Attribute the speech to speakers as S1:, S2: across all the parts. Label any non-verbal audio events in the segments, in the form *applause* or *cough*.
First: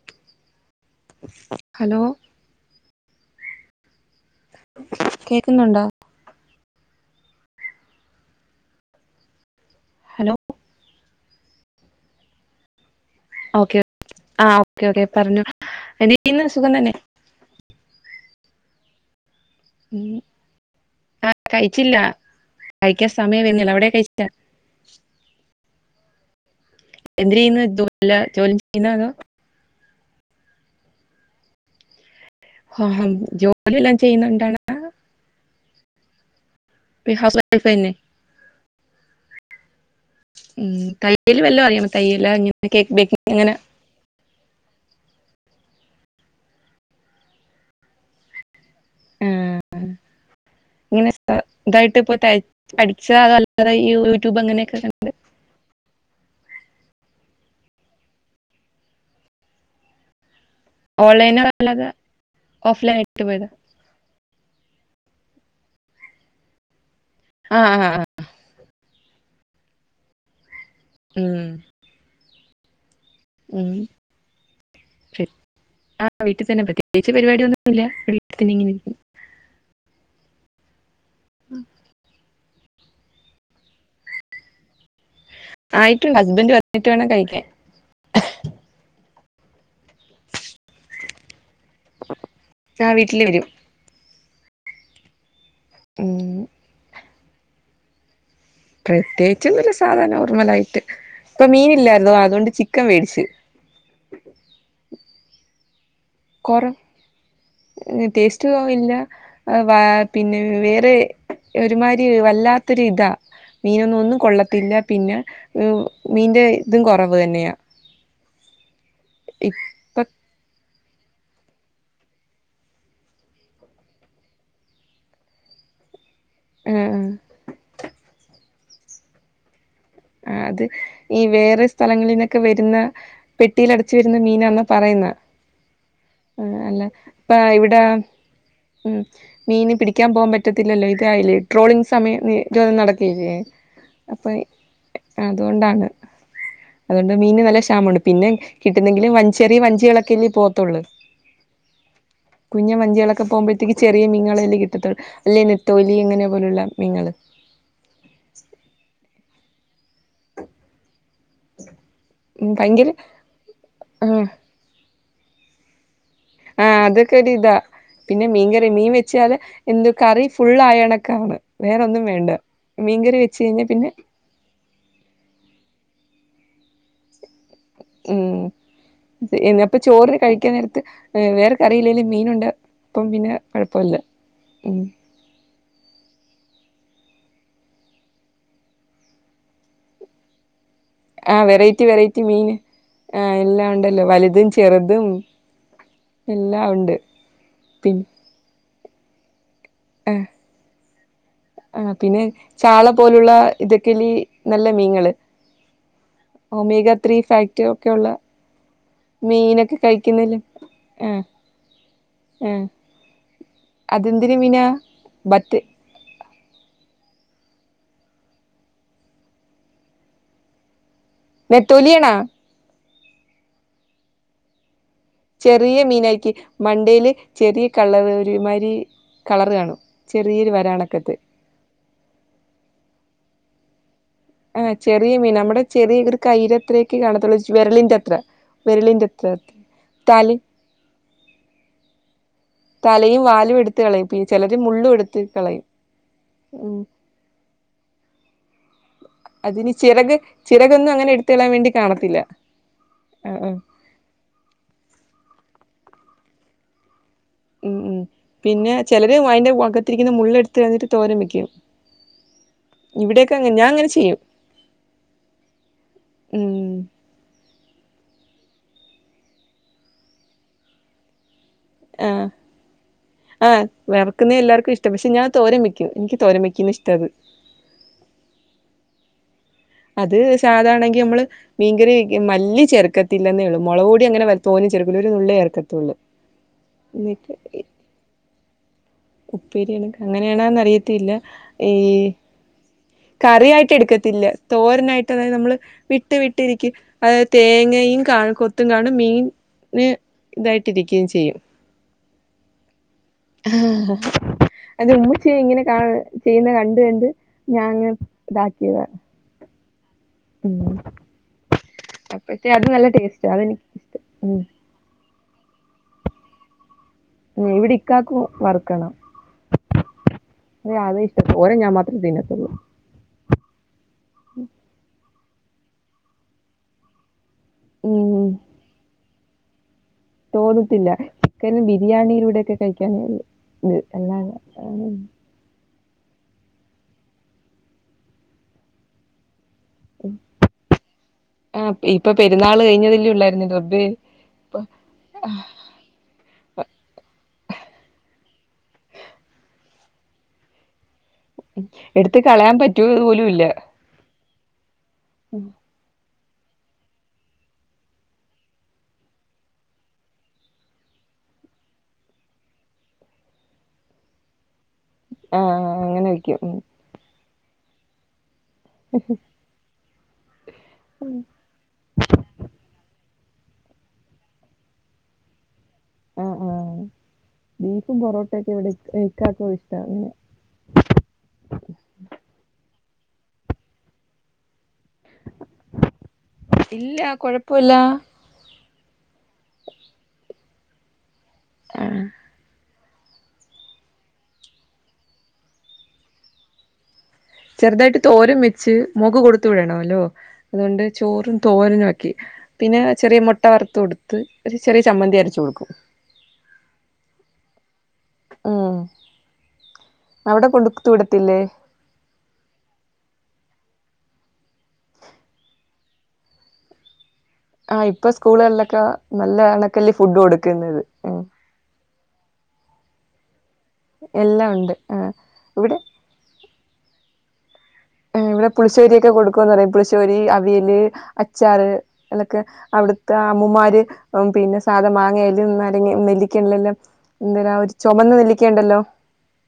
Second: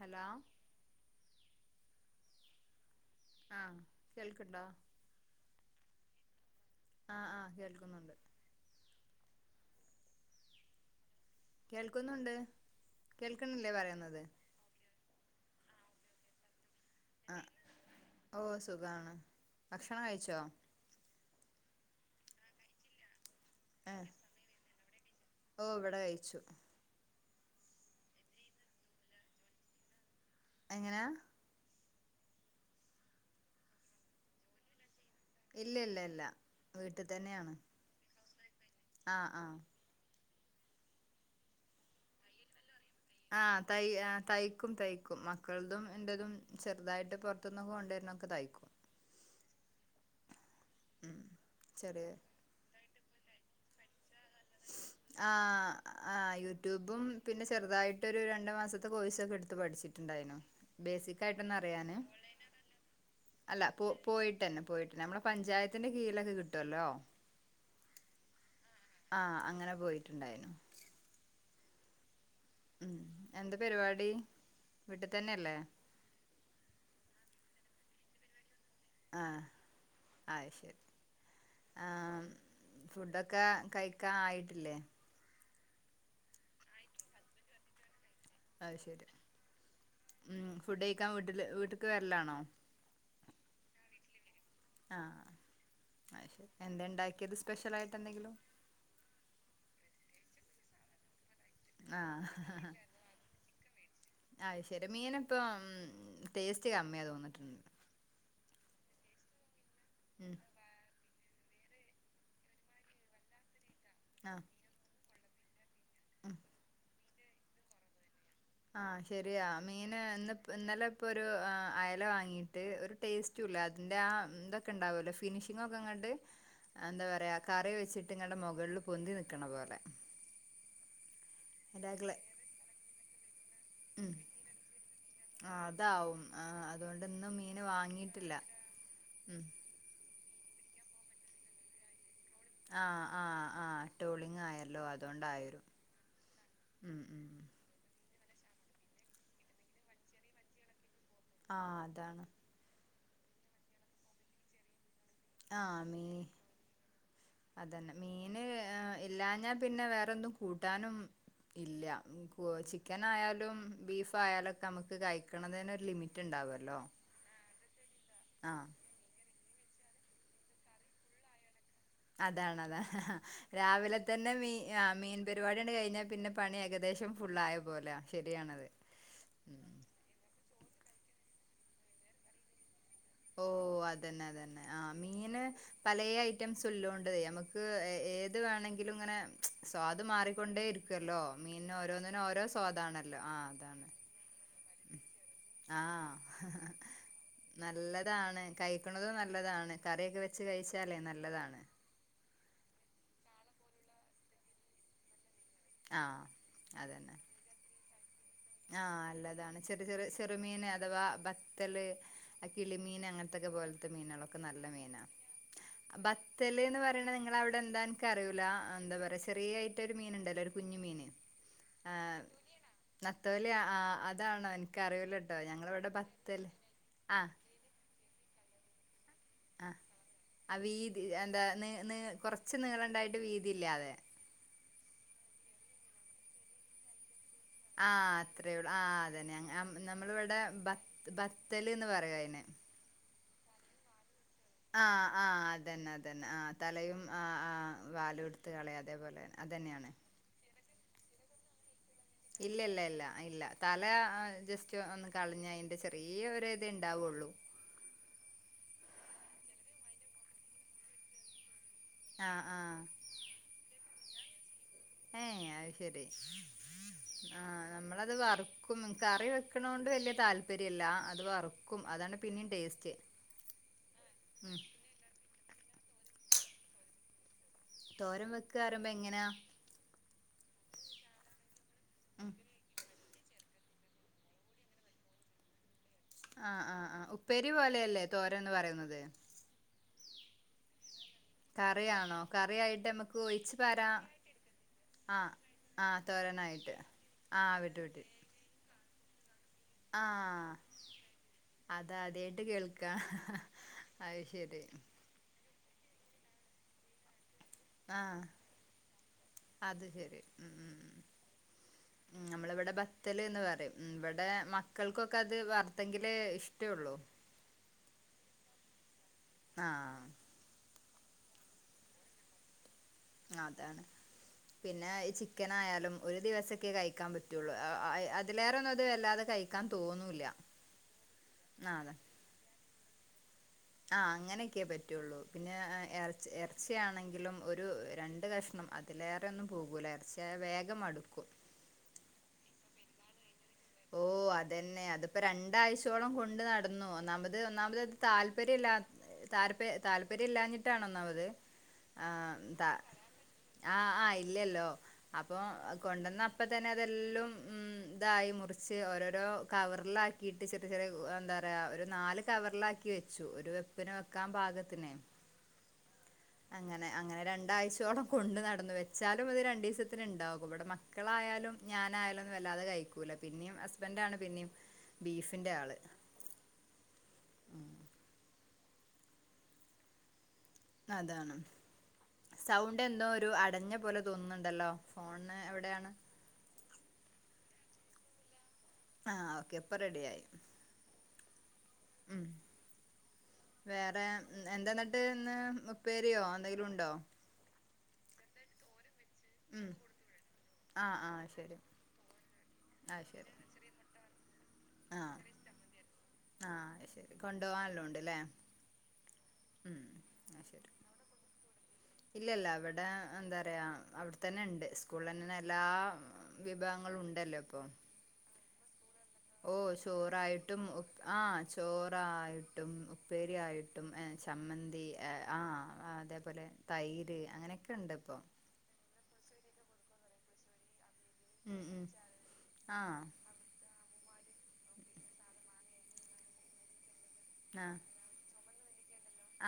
S1: Hello
S2: hello
S1: ആഹ
S2: കേക്കുന്നുണ്ടോ
S1: ആഹ ആഹ കേൾക്കുന്നുണ്ട്
S2: ഹലോ
S1: കേൾക്കുന്നുണ്ട് കേൾക്ക്ണില്ലേ
S2: ഓക്കെ
S1: പറയുന്നത്
S2: ആ ഓക്കേ ഓക്കെ പറഞ്ഞു എന്ന് സുഖം തന്നെ
S1: ആ ഓ സുഖാണ് ഭക്ഷണം
S2: ഉം
S1: കഴിച്ചോ
S2: ആ കഴിച്ചില്ല കഴിക്കാൻ സമയം വരുന്നില്ല അവിടെ
S1: ഏഹ്
S2: കഴിച്ച
S1: ഓ ഇവിടെ കഴിച്ചു
S2: എന്ത് ചെയ്യുന്നു ഇതുല്ല *unintelligible* ജോലി ചെയ്യുന്ന അതോ
S1: എങ്ങനാ
S2: ആഹ ജോലി വല്ലോം ചെയ്യുന്നുണ്ട് ടാ
S1: ഇല്ല ഇല്ല ഇല്ല വീട്ടിൽ
S2: ഹൗസ്
S1: തന്നെയാണ്
S2: വൈഫ് തന്നെ
S1: ആഹ ആഹ
S2: ഉം തയ്യലിൽ വല്ല അറിയോ തയ്യല
S1: ആ് തൈ ആ തയ്ക്കും തയ്ക്കും മക്കളതും എന്തതും *unintelligible* ചെറുതായിട്ട് പുറത്തുന്നൊക്കെ കൊണ്ടരുന്നൊക്കെ തയ്ക്കും
S2: ആ ഇങ്ങനെ
S1: ഉം
S2: ഇതായിട്ട്
S1: ചെറിയ
S2: ഇപ്പൊ *unintelligible* പക്ഷെ അതല്ലാതെ യൂട്യൂബ് അങ്ങനെയൊക്കെ കണ്ട്
S1: ആ യൂട്യൂബും പിന്നെ ചെറുതായിട്ട് ഒരു രണ്ടു മാസത്തെ കോഴ്സ് ഒക്കെ എടുത്ത് പഠിച്ചിട്ടുണ്ടായിനു. ബേസിക്
S2: ഓൺലൈനോ
S1: ആയിട്ടൊന്ന്
S2: അല്ലാതെ
S1: അറിയാന്
S2: ഓഫ്ലൈൻ ആയിട്ട് പോയതാ
S1: അല്ല പോ പോയിട്ട്ന്നെ പോയിട്ട് പിന്നെ നമ്മളെ പഞ്ചായത്തിന്റെ കീഴിലൊക്കെ കിട്ടുവല്ലോ?
S2: ആ ആ
S1: ആഹ അങ്ങനെ പോയിട്ടുണ്ടായിരുന്നു.
S2: ഉം
S1: ഉം എന്താ
S2: ഉം
S1: പരിപാടി വീട്ടിൽ തന്നെയല്ലേ
S2: ആ വീട്ടിൽ തന്നെ. പ്രത്യേകിച്ച് പരിപാടിയന്നുമില്ല വീട്ടിൽ തന്നെ ഇങ്ങനെ യ
S1: ആഹ അത് ശരി.
S2: ഉം
S1: ആഹ് ഫുഡൊക്കെ കഴിക്കാൻ ആയിട്ടില്ലേ?
S2: ആയിട്ടുണ്ട് ഹസ്ബൻഡ് വന്നിട്ട് വേണം കഴിക്കാൻ.
S1: അത് ശരി ഉം ഫുഡ് കഴിക്കാൻ വീട്ടില് വീട്ടക്ക് വരലാണോ?
S2: ആ വീട്ടിൽ വരും
S1: ആഹ
S2: ഉം,
S1: എന്താ ഉണ്ടാക്കിയത് സ്പെഷ്യൽ ആയിട്ട് എന്തെങ്കിലും
S2: പ്രത്യേകിച്ചു ഒന്നുല്ല സാധാ നോർമലയിട്ട്.
S1: ആഹ് അത് ശരി. മീനിപ്പം
S2: കുറ
S1: ടേസ്റ്റ് കമ്മിയാ തോന്നിട്ടുണ്ട്
S2: ടെസ്റ്റുവോല്ല. വ
S1: ഉം
S2: പിന്നെ വേറെ ഒരുമാരി വല്ലാത്തൊരു ഇതാ മീനൊന്നും
S1: ആഹ്
S2: കൊള്ളത്തില്ല പിന്നെ മീന്റെ ഇതും കൊറവ് തന്നെയാ.
S1: ആഹ് ശരിയാ. മീന്
S2: ഇപ്പൊ
S1: ഇന്നിപ്പോ ഇന്നലെ പ്പൊരു ഒരു അയല വാങ്ങിയിട്ട് ഒരു ടേസ്റ്റ് ഇല്ല അതിൻ്റെ ആ ഇതൊക്കെ ഉണ്ടാവുമല്ലോ ഫിനിഷിങ്ങൊക്കെ ഇങ്ങട്ട്
S2: ഉം,
S1: എന്താ പറയാ കറി വെച്ചിട്ട് ഇങ്ങനെ മുകളില് പൊന്തി നിൽക്കണ പോലെ
S2: ആ അത് ഈ വേറെ സ്ഥലങ്ങളിൽ
S1: അതാക്കളെ
S2: നിന്നൊക്കെ വരുന്ന പെട്ടിൽ അടച്ചു
S1: ഉം
S2: വരുന്ന മീനാന്നാ പറയുന്ന
S1: ആ അതാവും ആ
S2: ആഹ് അല്ല
S1: അതുകൊണ്ട് ഇന്ന്
S2: ഇപ്പ
S1: മീന്
S2: ഇവിടെ
S1: വാങ്ങീട്ടില്ല.
S2: ഉം മീന് പിടിക്കാൻ പോകാൻ പ പറ്റത്തില്ലല്ലോ ഇതായില്ലേ ട്രോളിങ് സമയം നിരോധനം
S1: ആഹ്
S2: നടക്കല്ലേ
S1: ആഹ് ആഹ്
S2: അപ്പൊ
S1: ട്രോളിങ് ആയല്ലോ അതുകൊണ്ടായിരും
S2: അതുകൊണ്ടാണ്
S1: ഉം
S2: അതുകൊണ്ട്
S1: ഉം
S2: മീന് നല്ല ക്ഷാമം ആണ്. പിന്നെ കിട്ടുന്നെങ്കിലും വഞ്ചി ചെറിയ വഞ്ചികളൊക്കെല്ലേ പോവത്തുള്ളൂ.
S1: ആഹ അതാണ്.
S2: ഒക്കെ പോവുമ്പത്തക്ക് ചെറിയ മീനുകളെല്ലേ കിട്ടത്തുള്ളു.
S1: ആഹ് മീൻ. അതന്നെ മീന് ഇല്ലാഞ്ഞാ പിന്നെ വേ ഒന്നും കൂട്ടാനും ഇല്ല.
S2: ഭയങ്കര
S1: ചിക്കൻ ആയാലും ബീഫ്
S2: ആഹ്
S1: ആയാലൊക്കെ നമക്ക് കഴിക്കണതിന് ഒരു ലിമി
S2: ആഹ അതൊക്കെരിത പിന്നെ മീൻ
S1: ആഹ്
S2: കറിയ മീൻ വെച്ചാല് ഇന്ന് കറി ഫുള്ളായണക്കാണ്.
S1: അതാണതാ ഹ ഹ
S2: കഴിഞ്ഞാൽ പിന്നെ
S1: രാവിലെ തന്നെ മീ മീൻ പരിപാടിയാണ്ട് കഴിഞ്ഞാൽ പിന്നെ പണി ഏകദേശം ഫുള്ളായ പോലെയാ.
S2: ഉം
S1: ശരിയാണത്. ഉം
S2: അപ്പൊ ചോറ് കഴിക്കാൻ നേരത്ത് വേറെ കറിയില്ലേലും മീനുണ്ട്. അപ്പം പിന്നെ
S1: ഓ
S2: കുഴപ്പമില്ല
S1: അതന്നെ അതന്നെ
S2: ഉം
S1: ആഹ മീന് പല ഐറ്റംസുലോ നമക്ക് ഏത് വേണമെങ്കിലും ഇങ്ങനെ മച്ച് സ്വാദ് മാറിക്കൊണ്ടേരി
S2: ആഹ വെറൈറ്റി വെറൈറ്റി മീൻ
S1: സ്വാദാണല്ലോ
S2: ആ എല്ലാം
S1: അതാണ്
S2: ഉണ്ടല്ലോ വലുതും ചെറുതും. എല്ലാം
S1: ആഹ്
S2: ഉണ്ട്. പിന്നെ
S1: നല്ലതാണ് കഴിക്കണതും നല്ലതാണ്
S2: ആ
S1: കറിയൊക്കെ വെച്ച് കഴിച്ചാലേ നല്ലതാ.
S2: ആ പിന്നെ ചാള പോലുള്ള ഇതൊക്കെല്ലേ നല്ല മീങ്ങള്.
S1: ആഹ്
S2: ഒമേഗ ത്രീ ഫാക്ട് ഒക്കെള്ള.
S1: ആഹ നല്ലതാണ് ചെറു ചെറു ചെറുമീന് അഥവാ
S2: ആ
S1: ബത്തല്
S2: ആ
S1: കിളിമീൻ അങ്ങനെ ത്തക്ക പോലത്തെ മീനേളൊക്കെ നല്ല മീനാ.
S2: ബറ്റ്
S1: ബത്തല്ന്ന് പറയണത് നിങ്ങളവി ഇഎന്താ എനിക്കറിയൂല എന്താ പറയാ ചെറിയായിട്ട് ഒരു മീൻ ഇണ്ടല്ലോ ഒരു കുഞ്ഞു മീന്
S2: നെത്തോലിയാണോ?
S1: നത്തോലെ ആ അതണോ?
S2: ചെറിയ മീനക്കി മണ്ടയില്
S1: ആഹ്
S2: ചെറിയ കളർ ഒരുമാതിരി. കളർ
S1: ആ
S2: കാണും ചെറിയൊരു
S1: അതീ
S2: വരാണക്കത്ത്
S1: എന്താ നി നി കൊറച്ച് നിളണ്ടായിട്ട് വീതിയില്ലാതെ.
S2: ആ ചെറിയ മീൻ നമ്മടെ ചെറിയ ഇർ കൈരത്രേക്കെ കണതൊള്ളൂ
S1: ആ അത്രേയൊള്ളൂ ആ അതന്നെ
S2: തല
S1: നമ്മള്ളിവിടെ ബത് ബത്തല്ന്ന് പറയു അയ്ന്.
S2: തലയും വാലും എടുത്
S1: ആ ആ അതെന്നെ അതന്നെ ആ
S2: ഉം
S1: തലയും ആ ആ വാലും എടുത്ത് കളയാ
S2: അതിന് ചിറക് ചിറകൊന്നും അങ്ങനെ എടുത്തളയാൻ വേണ്ടി കാണത്തില്ല ആ അ
S1: ആ ആ ജസ്റ്റ് ഒന്ന് കളഞ്ഞ അയിന്റെ ചെറിയ ഒര് ഇത് ഇണ്ടാവൊള്ളൂ.
S2: മം മം പിന്നെ ചിലര് അയിന്റെ അകത്തിരിക്കുന്ന മുള്ള് എടുത്ത് കളഞ്ഞിട്ട് തോരം വെക്കും.
S1: ആ ആ
S2: ഇവിടൊക്കെ അങ്ങനെ ഞാൻ അങ്ങനെ ചെയ്യും.
S1: ഏ അഹ് ശെരി
S2: ഉം
S1: ആ നമ്മളത് വറുക്കും കറി വെക്ക്ണൊണ്ട് വെല്ല്യ താല്പര്യല്ല അത് വർക്കും. ക്കും
S2: ആ
S1: അതാണ് പിന്നിം ടേസ്റ്റ്.
S2: ആ വെർക്കുന്നേ
S1: ഉം
S2: എല്ലാർക്കും ഇഷ്ടം പക്ഷെ ഞാൻ തോരം വെക്കും ഇൻക്കി തോരൻ വെക്കുന്നതാ ഇഷ്ട്ടത്.
S1: തോരം വെക്കാറിയുമ്പോ എങ്ങനെയാ?
S2: അത് സാധാണെങ്കി മ്മള് മീൻങ്കറി വെക്യും
S1: ഉം
S2: മല്ലി ചെർക്ക ത്തില്ലെന്നേള്ളൂ മുളക്പോടി അങ്ങനെ തോനെ ചേർക്കൂല ഒരു നുള്ള് ചേർക്കാതേയുള്ളു.
S1: ആ ആ ആഹ് ഉപ്പേരി പോലെയല്ലേ തോരൻന്ന് പറയുന്നത്.
S2: അങ്ങനെയാണോന്ന് അറിയത്തില്ല. ഈ
S1: കറിയാണോ കറിയായിട്ട് അമ്മക്ക് ഒഴിച്ച്
S2: കറിയായിട്ട്
S1: പാരാ
S2: എടുക്കത്തില്ല തോരനായിട്ട്
S1: ആഹ്
S2: അതായത് നമ്മള്
S1: ആഹ്
S2: വിട്ട് വിട്ടിരിക്
S1: തോരനായിട്ട്
S2: അതായത്
S1: ആഹ് വിട്ട്
S2: തേങ്ങയും
S1: വിട്ട്
S2: കാ കൊത്തും കാണും മീൻ ന്ന് ഇതായിട്ടിരിക്ക്യും ചെയ്യും.
S1: അതാ അതായിട്ട് കേൾക്കാ അഹ് ശെ രി.
S2: ദാ ചെയ്യുന്ന കണ്ട് കണ്ട് ഞാൻങ്ങനെ
S1: ആഹ്
S2: ഇതാക്കിയത
S1: അത് ശെ *unintelligible*
S2: *inaudible* അപ്പഴത്തെ അത്
S1: നമ്മളിവിടെ
S2: നല്ല ടേസ്റ്റാ
S1: ബത്തല്ന്ന്
S2: അതെനിക്ക്
S1: പറയും
S2: ഇഷ്ടം
S1: ഇവടെ മക്കൾക്കൊക്കെ അത് വർത്തെങ്കിൽ ഏ ഇഷ്ട്ടേള്ളു.
S2: ഏ ഇവിടെ ഇക്കാക്കും വെറുക്കണം
S1: ആഹ്
S2: നെ അദ്യയി കോര ഞാൻ മാത്രമേ തീന്നത്തൊള്ളൂ.
S1: അതാണ് പിന്നെ ഈ ചിക്കൻ ആയാലും ഒരു ദിവസൊക്കെ കഴിക്കാൻ പറ്റു *unintelligible* അ
S2: ഉം
S1: അതിലേറെന്നും അത് വല്ലാതെ കഴിക്കാൻ തോന്നൂല്ല
S2: തോന്നത്തില്ല ചിക്കന്
S1: ആ അതെ
S2: ബിരിയാണിയിലൂടെ ഒക്കെ കഴിക്കാനേ ഒള്ളൂ.
S1: ആ അങ്ങനെയൊക്കെ പറ്റുള്ളൂ പിന്നെ എർച്ചി ർച്ചിയാണെങ്കിലും ഒരു രണ്ട് കഷ്ണം അതിലേറെ ഒന്നും പോകൂ എർച്ചിയായ വേഗം മട്ക്കും.
S2: ആ ഇപ്പൊ *unintelligible* റബ്ബേ
S1: ഓ
S2: ഇപ്പ
S1: അതെന്നെ അതിപ്പോ രണ്ടാഴ്ചയോളം കൊണ്ട് നടന്നു. ഒന്നാമത് ഒന്നാമത് അത് താല്പര്യം ഇല്ലാ. താല്പര്യം. താല്പര്യം. ഇല്ലാഞ്ഞിട്ടാണ് ഒന്നാമത്. ആ
S2: എടുത്ത് കളയാൻ
S1: ത
S2: പറ്റോ അതു പോലുമില്ല.
S1: ആ ആ ഇല്ലല്ലോ അപ്പൊ കൊണ്ടന്നപ്പോ തന്നെ അതെല്ലും മ് ഇതായി മുറി ച്ച് ഓരോരോ കവറിലാക്കിട്ട് ചെറിയ ചെറ എന്താ പറയ ഒരു നാല് കവറിലാക്കി വെച്ചു ഒര് പിന്നെ വെക്കാൻ. പാകത്തിനെ
S2: ആഹ് അങ്ങനെ വെയ്
S1: അങ്ങനെ. അങ്ങനെ. രണ്ടാഴ്ചയോളം കൊണ്ട് നടന്നു. വെച്ചാലും അത് രണ്ടു ദിവസത്തിന്ണ്ടാവും. ഇവിടെ മക്കളായാലും. ഞാനായാലും. ന്നു വല്ലാതെ കഴിക്കൂല. പിന്നെയും ഹസ്ബന്റാണ് പിന്നിം ബീഫിൻ്റെ ആൾ.
S2: ആ ആ ബീഫും പൊറോട്ടൊക്കെ ഇവിടെ എക്കാക്ക് ഇഷ്ടാണ്.
S1: അതാണ് സൗണ്ട് എന്തോ ഒരു അടഞ്ഞ പോലെ തോന്നുന്നുണ്ടല്ലോ. ഫോണ് എവിടെയാണ്.
S2: പുലാ
S1: ആ ഓക്കെ ഇപ്പൊ റെഡി ആയി.
S2: ആ
S1: വേറെ എന്താന്നിട്ട് ഇന്ന് ഉപ്പേരിയോ എന്തെങ്കിലും ഉണ്ടോ?
S2: ചെറുതായിട്ട് തോരം വെച്ച് മോൾക്ക് കൊടുത്തു
S1: ഉം
S2: വിടണോല്ലോ. അതുകൊണ്ട്
S1: ആഹ് ആഹ്
S2: ചോറും
S1: ശരി
S2: തോരനും ആക്കി. പിന്നെ
S1: ആഹ്
S2: ചെറിയ
S1: ശരി
S2: മുട്ട വറുത്ത് കൊടുത്ത്. ഒരു ചെറിയ ചമ്മന്തി അരിച്ചു കൊടുക്കും.
S1: ആ ശരി കൊണ്ടോവാനുല്ലോണ്ട്. ല്ലേ
S2: ഉം അവിടെ കൊട്ത്ത് വിടത്തില്ലേ.
S1: ഇല്ല ഇല്ല ഇവിടെ എന്താറിയാ അവിടെ തന്നെ ഉണ്ട് സ്കൂളിൽ തന്നെ എല്ലാ വിഭവങ്ങളും ഉണ്ട്.
S2: ആ ഇപ്പൊ സ്കൂളുകളില്ലൊക്കെ നല്ല
S1: ഓ
S2: അണക്കല്ലി ഫുഡ് കൊടുക്കുന്നത്.
S1: റായിട്ടും ഉപ്പേരി ആയിട്ടും എ
S2: എല്ലാം ഉണ്ട്
S1: ചമ്മന്തി
S2: ആഹ്
S1: ആ
S2: ഇവിടെ
S1: അതേപോലെ തൈര് അങ്ങനെകെ
S2: ഇവിടെ പുളിശ്ശേരി ഒക്കെ കൊടുക്കുന്ന് പറയും. പുളിശ്ശേരി അവിയല്
S1: ഉം
S2: അച്ചാറ്
S1: ഉം
S2: അതൊക്കെ
S1: ആ
S2: അവിടുത്തെ അമ്മുമാര് പിന്നെ സാധം *unintelligible* മാങ്ങിയലരങ്ങി നെല്ലിക്കണെല്ലാം എന്ത
S1: ആ
S2: ഒരു ചുമന്ന നെല്ലി കൃണ്ടല്ലോ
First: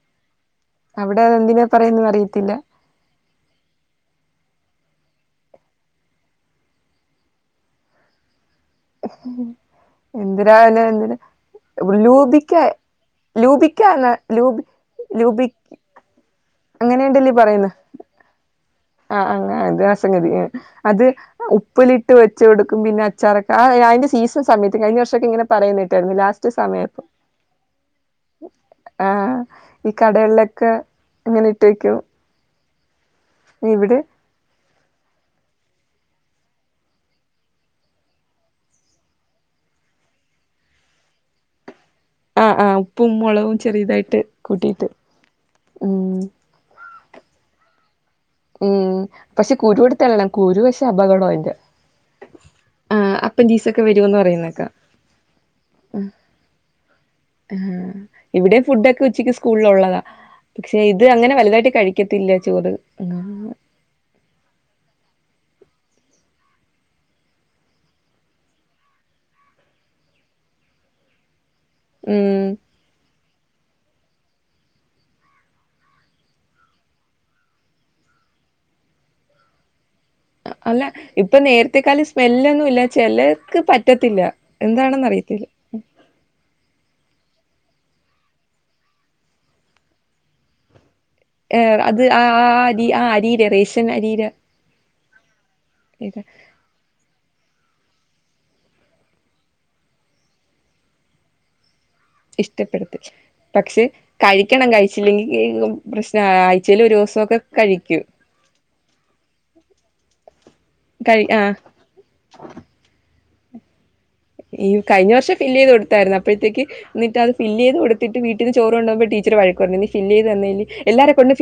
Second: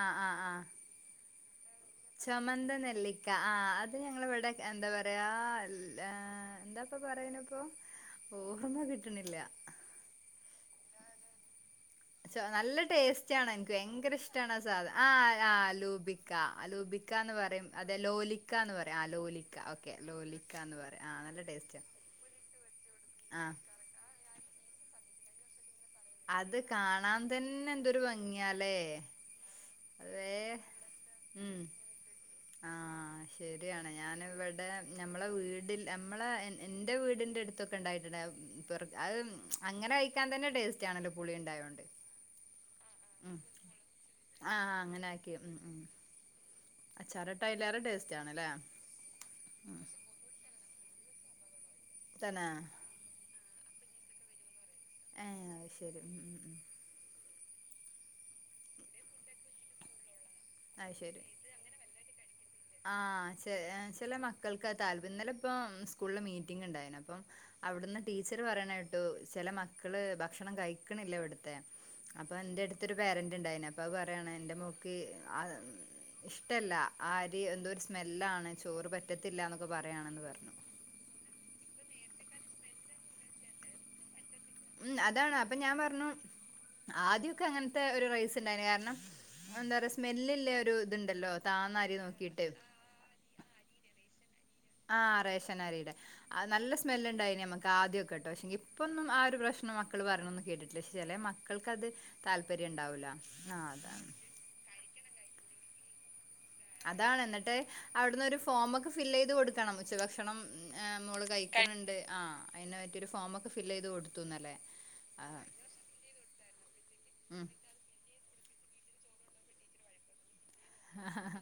S1: ആ ആ ആ
S2: അവിടെ അതെന്തിനാ പറയന്നും അറിയത്തില്ല.
S1: ചുമന്ത നെല്ലിക്ക ആ അത് ഞങ്ങള ഇവിടെ എന്താ പറയാ എന്താപ്പ പറയണപ്പൊ
S2: എന്തിനതിനാവന *unintelligible* എന്തിന്
S1: നല്ല ടേസ്റ്റാആണ്. എനിക്ക്
S2: ലൂബിക്ക എന്ന
S1: ഭയങ്കര ഇഷ്ടമാണ് ആ
S2: ലൂബി
S1: സാധനം ആ
S2: ലൂബി
S1: ആംലൂബി ആ ലൂബിക്കാന്ന് പറയും അതെ ലോലി
S2: ആ ആ അത് ആസഗതി അത്
S1: പറയും ആ നല്ല ടേസ്റ്റാ
S2: ഉപ്പിലിട്ട് വെച്ച കൊടുക്കും പിന്നെ അച്ചാറൊക്കെ ആ അതിന്റെ സീസൺ സമയത്ത് കഴിഞ്ഞ വർഷൊക്കെ ഇനെ പറയുന്നുക
S1: അത് കാണാൻ തന്നെ എന്തൊരു ഭംഗിയാലേ
S2: ആഹ് ഈ
S1: അതേ
S2: കടകളിലൊക്കെ ഇങ്ങനെ
S1: ഉം
S2: ഇട്ട്വൈ ക്കോ
S1: ആ ശരിയാണ് ഞാന് ഇവിടെ നമ്മളെ വീട് നമ്മളെ എന്റെ വീടിന്റെ അടുത്തൊക്കെ ഉണ്ടായിട്ടുണ്ട് അത് അങ്ങ കഴിക്കൻ തന്നെ ടേസ്റ്റ് ആണല്ലോ പുളി ഉണ്ടായതോണ്ട്
S2: ആ ആ ഉപ്പും മുളവും ചെറിയതായിട്ട്
S1: ആ
S2: കൂട്ടിയിട്ട് ഉം
S1: അച്ചാറിട്ടാൽ അയിലാറെ ടേസ്റ്റ
S2: ഉം പക്ഷെ കുരുടുത്തളയണം കുരു ക്ഷെ അപകടം അതിന്റെ
S1: തന്നെ
S2: ഇതൊക്കെ വരോന്ന് പറയുന്നേക്ക
S1: എ ശരി ഉ ഉ ഉ
S2: ആ ഹാം ഇവിടെ ഫുഡൊക്കെ ഉച്ചക്ക് സ്കൂളിൽ ഉള്ളതാ പക്ഷെ
S1: അത്
S2: ഇത്
S1: ശരി
S2: അങ്ങനെ വലുതായിട്ട് കഴിക്കത്തില്ല. ചോറ്
S1: ആ ചെ ചില മക്കൾക്ക് *unintelligible* ഇന്നലെ ഇപ്പം സ്കൂളില് മീറ്റിംഗ് ഉണ്ടായിനു. അപ്പം അവിടുന്ന് ടീച്ചർ പറയാണേട്ടു ചില മക്ക മക്കള് ഭക്ഷണം കഴിക്കണില്ല. ഇവിടുന്ന അതെ അപ്പൊ
S2: ഉം
S1: ന്റെ അടുത്തരു പേരന്റ് ഉണ്ടായിനു. അപ്പൊ അത് പറയാണ്. എന്റെ മോൾക്ക്. അ ഇഷ്ടല്ല ആരി എന്തോ ഒരു സ്മെല്ലാണ്. ചോറ് പറ്റത്തില്ല. എന്നൊക്കെ പറഞ്ഞു. പറയാണെന്ന്
S2: ഇത്തെക്കാല് സ്മെല്ലൊന്നും ഇല്ല ചിലർക്ക് പറ്റത്തില്ല.
S1: ഉ
S2: എന്താണെന്ന്
S1: അതാണ്
S2: അറിയത്തില്ല
S1: അപ്പൊ ഞാൻ പറഞ്ഞു. ആദ്യം ക്ക് അങ്ങനത്തെ ഒരു റൈസ് ഉണ്ടായിരുന്നു. കാരണം എന്താ പറ സ്മെല്ല് ല്ലേ ഒരു ഇതുണ്ടല്ലോ
S2: ഏ
S1: താന്ന അരി
S2: അത് ആ
S1: നോക്കിയിട്ട്
S2: ആ അരി ആ അരിയില റേഷ്യൻ അരിയിലെ
S1: ആ റേശനാരിടെ നല്ല സ്മെല്ല് ഉണ്ടായിന് നമ്മക്ക്. ആദ്യമൊക്കെട്ടോ? ഇപ്പോന്നും ആ ഒരു പ്രശ്നം മക്കൾ പറയ്ണൊന്നും കേട്ടിടില്ല. ക്ഷേ ചില മക്കൾക്കത്. താല്പര്യം
S2: ഇഷ്ടപ്പെടുത്ത്
S1: ഉണ്ടാവൂല ആഹ്
S2: പക്ഷെ
S1: അതാണ്
S2: കഴിക്കണം. കഴിച്ചില്ലെങ്കി *unintelligible* പ്രശ്ന- ആഴ്ചേൽ ഒരു
S1: അതാണ്
S2: ദിവസക്കെ
S1: എന്നിട്ട്
S2: കഴിക്കും.
S1: അവിടുന്നൊരു ഫോമൊക്കെ ഫില്ല് എയ്ത് കൊടുക്കണം. ഉച്ചഭക്ഷണം എ
S2: കഴി
S1: മോള്
S2: ആഹ്
S1: കഴിക്കണ് ണ്ട്. ആ അയ്ന് പറ്റിഒരു ഫോമക് ഫില്ല്യ്ത് കൊടു
S2: ഈ കഴിഞ്ഞ വർഷം ഫില്ല് ചെയ്ത് കൊടുത്തായിരുന്നു. അപ്പോഴത്തേക്ക് ന്നിട്ട് അത്
S1: ഉം
S2: ഫില്ലീത് കൊടുത്തിട്ട് വീട്ടിൽ ചോറണ്ടോകുമ്പോമോ ടീച്ച ർ വഴക്കുപറഞ്ഞു. നീ ഫില്ലീ ത് തന്നേന്
S1: ഹ ഹ ഹ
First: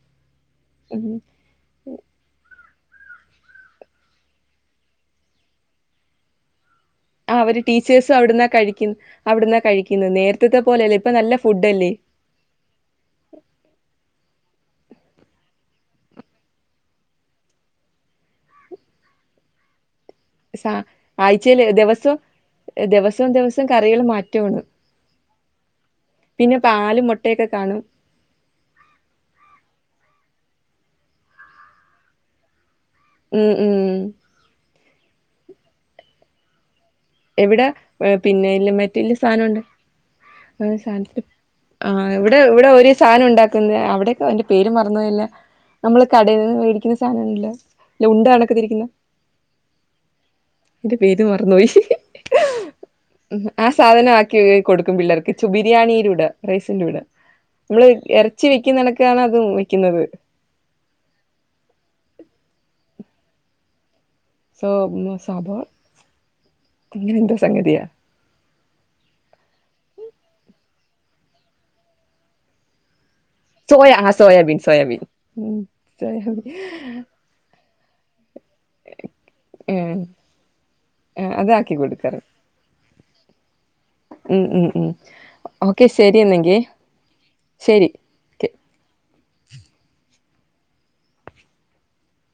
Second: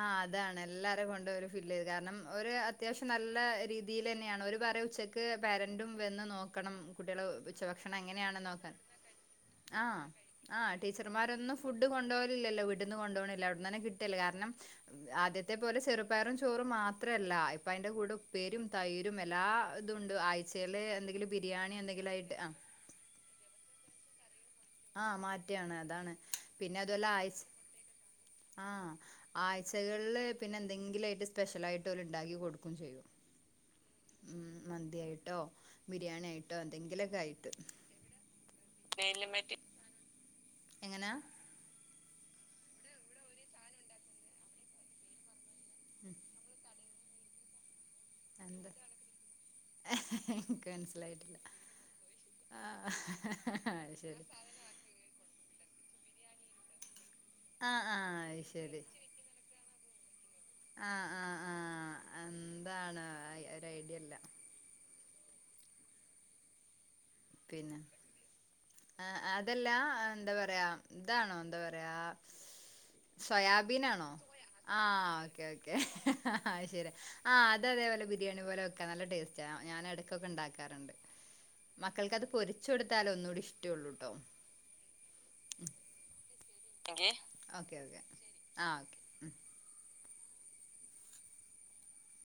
S1: അ അതാണ്
S2: ഉം
S1: എല്ലാരും കൊണ്ട് ഫില്ല്യ്ത് കാരണം. ഒരു അത്യാവശ്യം നല്ല രീതിയില് തന്നെണ്. ഒരുപറയും ഉച്ചക്ക് പേരന്റും വന്ന് നോക്കണം. കുട്ടി ആളെ
S2: ആഹ്
S1: ഉച്ച
S2: അവര്
S1: ഭക്ഷണം
S2: ടീച്ചേഴ്സും
S1: എങ്ങനെ ആണ്
S2: അവിടുന്നാ
S1: നോക്കാൻ.
S2: കഴിക്കുന്നെ അവിടുന്നാ കഴിക്കുന്നത്
S1: ആആ
S2: നേരത്തത്തെ പോലെയല്ല ഇപ്പൊ
S1: ടീച്ചർമാർ
S2: നല്ല
S1: ഒന്നും ഫുഡ്
S2: ഫുഡല്ലേ
S1: കൊണ്ടോകലില്ലല്ലോ വീട്ടീന്ന് കൊണ്ടൊണില്ല. അവ്ട്നന്നേ കിട്ട്ല്ലേ. കാരണം ആദ്യത്തെ പോലെ ചെറുപയറും ചോറും മാത്രല്ല. ഇപ്പ അതിന്റെ കൂടെ ഉപ്പേരിം, തൈരും, എ എല്ലാ ഇതുണ്ട്
S2: സ
S1: ആഴ്ചയില് എന്തെങ്കിലും.
S2: ആഴ്ചയില്
S1: ബിരിയാണി എന്തെങ്കിലും
S2: ദിവസം
S1: ആയിട്ട്. ആ
S2: ദിവസവും ദിവസം കറികൾ മാറ്റ്
S1: ആഹ മാറ്റആണ് അതാണ് പിന്നെ
S2: പാലും
S1: അതുഅല്ല ആയ്ച്
S2: മുട്ടയൊക്കെ കാണും
S1: ആ ആഴ്ചകളില് പിന്നെ എന്തെങ്കിലുംഅ യിട്ട് സ്പെഷ്യലായിട്ട് ഓല് ഇ ണ്ടാക്കി കൊടുക്കയും ചെയ്യും.
S2: ഉം ഉം
S1: ഉം മ യിട്ടോ ബിരിയാണി ആയിട്ടോ. എന്തെങ്കിലൊക്കെ ആയിട്ട്
S2: എവിടെ പിന്നെ മറ്റ വലയ
S1: മെയിലും
S2: സാാനംണ്ട്
S1: മറ്റും
S2: ആ
S1: എങ്ങനാ
S2: സാനത്തി *unintelligible* ആ എവിടെ എവിടെ ഒരു സാധനം ഉണ്ടാക്കുന്നേ. അവിടെക്കെ അതിന്റെ പേര് മറന്ന് പോയല്ലോ? നമ്മള് കടയിൽ നിന്ന് മേടിക്കുന്ന സാധനംണ്ടല്ലോ? ഇല്ല ഉണ്ട കണക്കെ
S1: എന്താ
S2: തിരിക്കുന്ന
S1: എനിക്ക്
S2: ഇന്റെ പേര്
S1: മനസ്സിലായിട്ടില്ല
S2: മറന്ന് പോയി. ഉ ആ
S1: ആഹ് അത് ശരി
S2: സാധനആക്കി കൊടുക്കും. പിള്ളേർക്ക് ചോ ബിരിയാണിയിലൂ ടെ റൈസിന്റെ കൂടെ.
S1: ആഹ്
S2: മ്മള്
S1: ആഹ് അത്
S2: എറച്ചി
S1: ശരി
S2: വെക്കുന്നടക്കാണ് അതും വെക്കുന്നത്.
S1: ആഹ് ആഹ് ആഹ് എന്താണ് അ ഒരു ഐഡിയ ല്ല.
S2: സോ *unintelligible* സബർ
S1: പിന്നെ അ അതെല്ലാ എന്താ പറയാ ഇതാണോ എന്താ പറയാ സോയാബീൻ
S2: സോയ
S1: ആണോ.
S2: ആ സോയാബീൻ
S1: ആ
S2: സോയാബീൻ
S1: ഓക്കേ
S2: ഉം
S1: ഓക്കേ ഹ ഹ
S2: സോയാബീൻ
S1: അത് ശരി ആ ഇത് അതേപോലെ ബിരിയാണി പോലെ വെക്കൻ നല്ല ടേസ് റ്റാ ആ ഞാൻ
S2: ഉം
S1: എടക്കൊക്കെ ഇ ണ്ടാക്കാറുണ്ട്.
S2: ആ, അതാക്കി
S1: മക്കൾക്ക്
S2: കൊടുക്കാറ്
S1: അത് പൊരിച്ച് കൊടുത്താല ഒന്നൂടി ഇഷ്ട
S2: ഉം ഉം ഉം ഓക്കെ ശരിയ നെങ്കി.
S1: എ ഓക്കേ ഓക്കേ ആ ഓക്കേ.